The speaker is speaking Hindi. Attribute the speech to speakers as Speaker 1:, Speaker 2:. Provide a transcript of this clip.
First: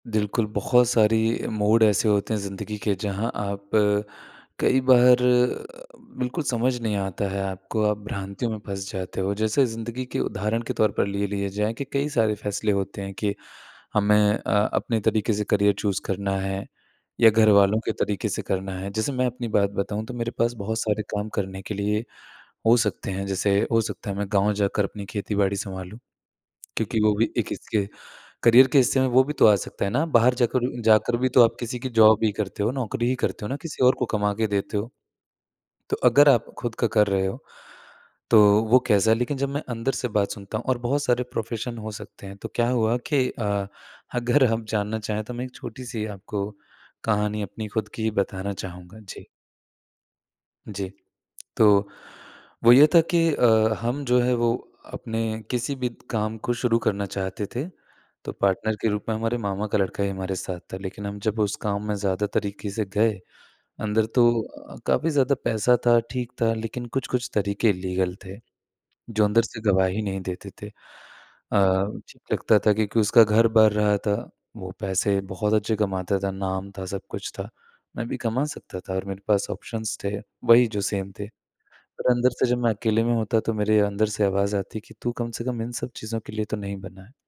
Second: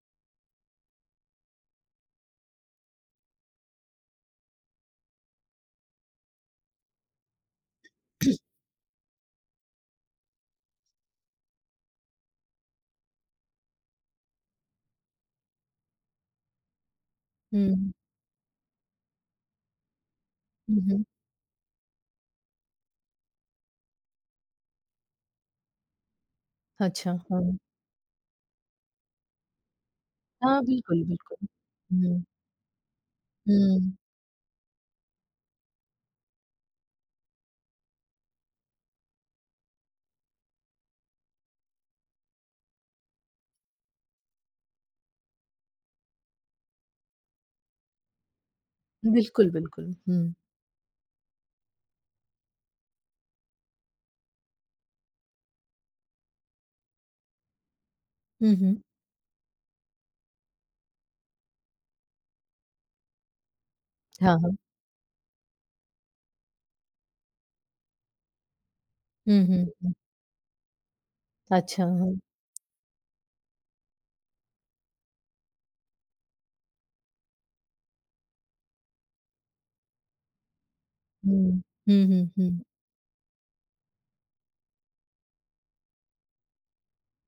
Speaker 1: बिल्कुल, बहुत सारी मोड ऐसे होते हैं ज़िंदगी के जहाँ आप कई बार बिल्कुल समझ नहीं आता है आपको आप भ्रांतियों में फँस जाते हो जैसे ज़िंदगी के उदाहरण के तौर पर ले लिए जाए कि कई सारे फैसले होते हैं कि हमें अ, अपने तरीक़े से करियर चूज़ करना है, या घरवालों
Speaker 2: हुँ।
Speaker 1: के तरीक़े से करना है। जैसे मैं अपनी बात बताऊँ तो मेरे पास बहुत
Speaker 2: हुँ, हुँ।
Speaker 1: सारे काम करने के लिए हो सकते हैं जैसे हो सकता है मैं गाँव जाकर अपनी खेती-बाड़ी संभालूँ। क्योंकि
Speaker 2: अच्छा,
Speaker 1: वो भी एक
Speaker 2: हाँ।
Speaker 1: इसके करियर के हिस्से में वो भी तो आ सकता है ना बाहर
Speaker 2: हाँ,
Speaker 1: जाकर
Speaker 2: बिल्कुल,
Speaker 1: जाकर भी तो
Speaker 2: बिल्कुल,
Speaker 1: आप किसी की जॉब
Speaker 2: हम्म।
Speaker 1: ही करते हो नौकरी ही करते हो ना किसी
Speaker 2: हम्म।
Speaker 1: और को कमा के देते हो। तो अगर आप खुद का कर रहे हो, तो वो कैसा है लेकिन जब मैं अंदर से बात सुनता हूँ और बहुत सारे प्रोफेशन हो सकते हैं। तो क्या हुआ कि अ, अगर हम जानना चाहें तो मैं एक छोटी-सी आपको कहानी अपनी खुद की ही बताना चाहूँगा। जी।
Speaker 2: बिल्कुल, बिल्कुल, हुँ।
Speaker 1: जी, तो वो ये था कि अ, हम जो है वो अपने किसी भी काम को शुरू करना चाहते थे, तो
Speaker 2: हुँ,
Speaker 1: पार्टनर
Speaker 2: हुँ।
Speaker 1: के रूप में हमारे मामा का लड़का ही हमारे साथ था लेकिन हम जब उस काम में ज़्यादा तरीक़े से गए, अंदर
Speaker 2: हाँ, हाँ।
Speaker 1: तो काफ़ी ज़्यादा पैसा था, ठीक था, लेकिन कुछ-कुछ तरीक़े इलीगल थे, जो अंदर
Speaker 2: हुँ,
Speaker 1: से
Speaker 2: हुँ, हुँ।
Speaker 1: गवाही नहीं देते थे अ,
Speaker 2: अच्छा, हाँ।
Speaker 1: लगता था क्योंकि उसका घर भर रहा था वो पैसे बहुत अच्छे कमाता था, नाम था, सब कुछ था। मैं भी कमा सकता था और मेरे पास ऑप्शंस थे, वही जो सेम थे।
Speaker 2: हुँ, हुँ,
Speaker 1: पर
Speaker 2: हुँ,
Speaker 1: अंदर से जब
Speaker 2: हुँ।
Speaker 1: मैं अकेले में होता तो मेरे अंदर से आवाज़ आती कि तू कम से कम इन सब चीज़ों के लिए तो नहीं बना है।